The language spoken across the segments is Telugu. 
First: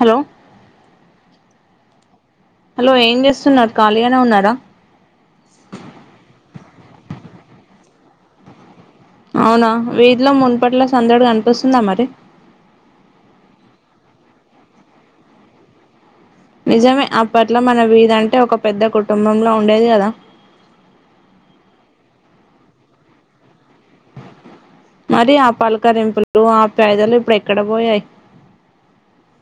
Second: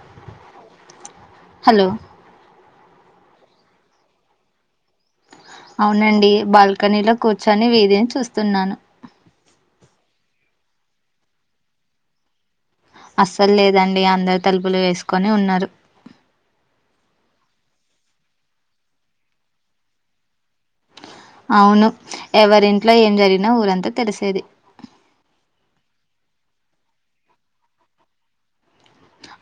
హలో హలో హలో ఏం చేస్తున్నారు ఖాళీగానే ఉన్నారా అవునండి బాల్కనీలో కూర్చొని వీధిలో చూస్తున్నాను అవునా వీధిలో మున్పట్ల సందడుగా కనిపిస్తుందా మరి అస్సలు లేదండి అందరు తలుపులు వేసుకొని ఉన్నారు నిజమే అప్పట్లో మన వీదంటే ఒక పెద్ద కుటుంబంల ఉండేది కదా అవును ఎవరింట్లో ఏం జరిగినా ఊరంతా తెలిసేది మరి అపాల కరింపులు ఆ పేదలు ఇప్పుడు ఎక్కడ పోయాయి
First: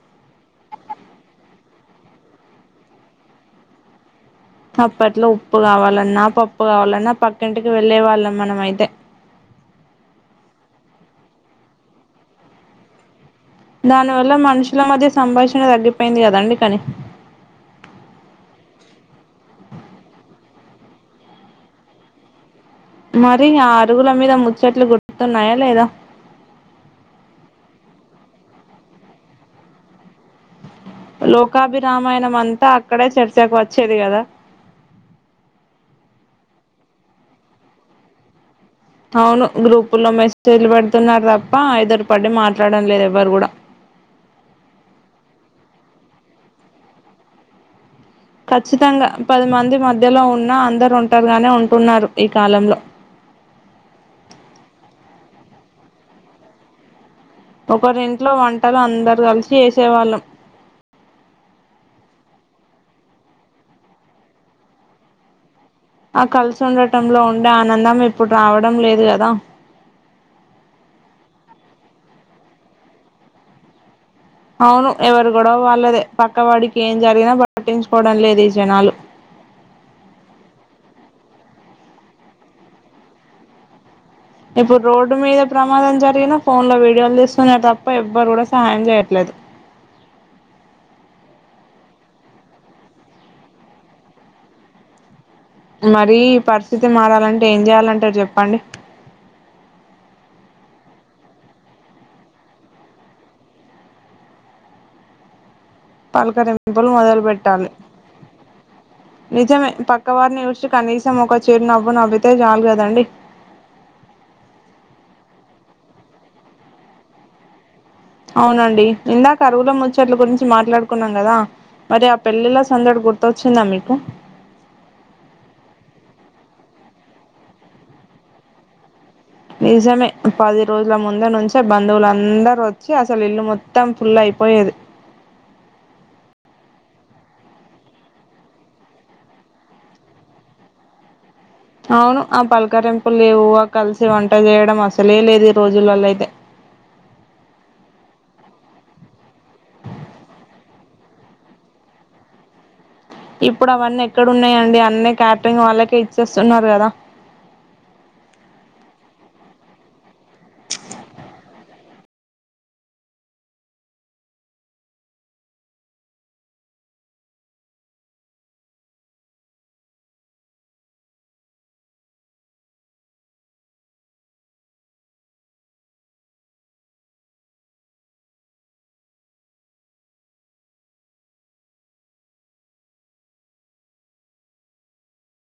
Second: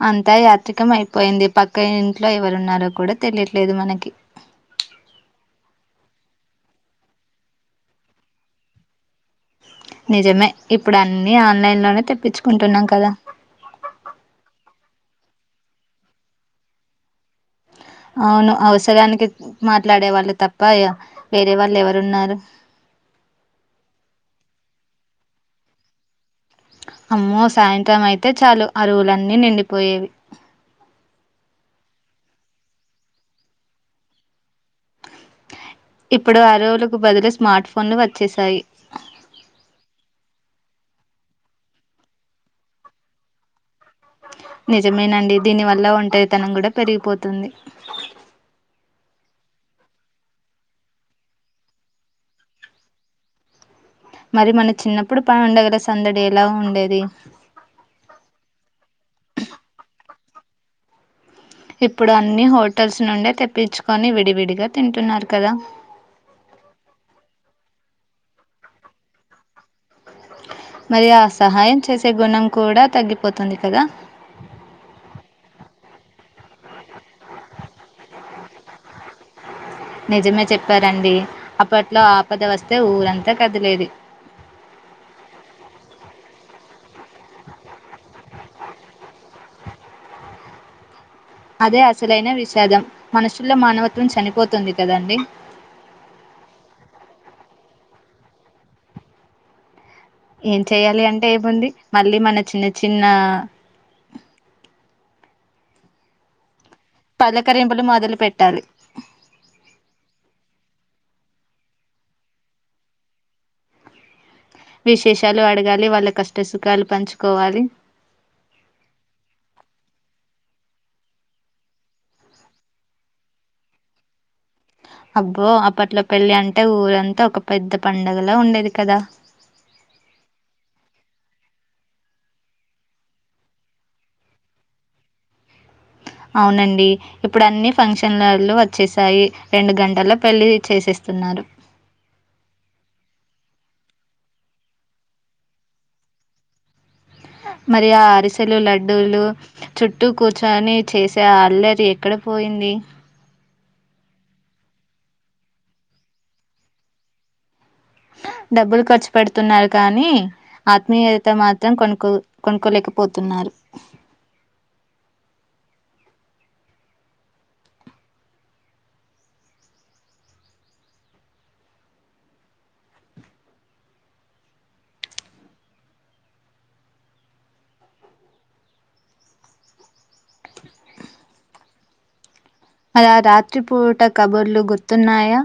అంతా యాత్రికం అయిపోయింది పక్క ఇంట్లో ఎవరున్నారో కూడా తెలియట్లేదు మనకి అప్పట్లో ఉప్పు కావాలన్నా పప్పు కావాలన్నా పక్కింటికి వెళ్ళే వాళ్ళం మనం అయితే నిజమే ఇప్పుడు అన్ని ఆన్లైన్ లోనే తెప్పించుకుంటున్నాం కదా దానివల్ల మనుషుల మధ్య సంభాషణ తగ్గిపోయింది కదండి కానీ అవును అవసరానికి మాట్లాడే వాళ్ళు తప్ప వేరే వాళ్ళు ఎవరున్నారు మరి ఆ అరుగుల మీద ముచ్చట్లు గుర్తున్నాయా లేదా అమ్మో సాయంత్రం అయితే చాలు అరువులన్నీ నిండిపోయేవి లోకాభిరామాయణం అంతా అక్కడే చర్చకు వచ్చేది కదా ఇప్పుడు ఆరు రోజులకు బదులు స్మార్ట్ ఫోన్లు వచ్చేసాయి అవును గ్రూపు లో మెసేజ్లు పెడుతున్నారు తప్ప ఎదురు పడి మాట్లాడం లేదు ఎవ్వరు కూడా నిజమేనండి దీనివల్ల ఒంటరితనం కూడా పెరిగిపోతుంది ఖచ్చితంగా పది మంది మధ్యలో ఉన్న అందరు ఒంటరిగానే ఉంటున్నారు ఈ కాలంలో మరి మనం చిన్నప్పుడు పని ఉండగలసి అందడి ఎలా ఉండేది ఒకరింట్లో వంటలు అందరు కలిసి ఏసేవాళ్ళం ఇప్పుడు అన్ని హోటల్స్ నుండే తెప్పించుకొని విడివిడిగా తింటున్నారు కదా ఆ కలిసి ఉండటంలో ఉండే ఆనందం ఇప్పుడు రావడం లేదు కదా మరి ఆ సహాయం చేసే గుణం కూడా తగ్గిపోతుంది కదా అవును ఎవరు గొడవ వాళ్ళదే పక్కవాడికి ఏం జరిగినా పట్టించుకోవడం లేదు ఈ జనాలు నిజమే చెప్పారండి అప్పట్లో ఆపద వస్తే ఊరంతా కదిలేది ఇప్పుడు రోడ్డు మీద ప్రమాదం జరిగినా ఫోన్ లో వీడియోలు తీస్తున్నారు తప్ప ఎవ్వరు కూడా సహాయం చేయట్లేదు అదే అసలైన విషాదం మనుషుల్లో మానవత్వం చనిపోతుంది కదండి మరీ పరిస్థితి మారాలంటే ఏం చేయాలంటారు చెప్పండి ఏం చెయ్యాలి అంటే అయిపోంది మళ్ళీ మన చిన్న చిన్న పల్కరిం పులు మొదలు పెట్టాలి పలకరింపులు మొదలు పెట్టాలి నిజమే పక్కవారిని చూసి కనీసం ఒక చిరు నవ్వు నవ్వితే చాలు కదండి విశేషాలు అడగాలి వాళ్ళ కష్ట సుఖాలు పంచుకోవాలి అవునండి ఇందాక అరువుల ముచ్చట్ల గురించి మాట్లాడుకున్నాం కదా మరి ఆ పెళ్ళిలో సందడి గుర్తొచ్చిందా మీకు అబ్బో అప్పట్లో పెళ్ళి అంటే ఊరంతా ఒక పెద్ద పండగలా ఉండేది కదా నిజమే పది రోజుల ముంద నుంచే బంధువులందరు వచ్చి అసలు ఇల్లు మొత్తం ఫుల్ అయిపోయేది అవునండి ఇప్పుడు అన్ని ఫంక్షన్ హాళ్లు వచ్చేసాయి రెండు గంటల్లో పెళ్ళి చేసేస్తున్నారు అవును ఆ పలకరిెంపులువు కలిసి వంట చేయడం అసలే లేదు ఈ రోజులలో అయితే మరి ఆ అరిసెలు లడ్డూలు చుట్టూ కూర్చొని చేసే అల్లరి ఎక్కడ పోయింది ఇప్పుడు అవన్నీ ఎక్కడ ఉన్నాయంండి అన్నీ క్యాటరింగ్ వాళ్ళకే ఇచ్చేస్తున్నారు కదా డబ్బులు ఖర్చు పెడుతున్నారు కానీ ఆత్మీయత మాత్రం కొను కొనుక్కలేకపోతున్నారు అలా రాత్రిపూట కబుర్లు గుర్తున్నాయా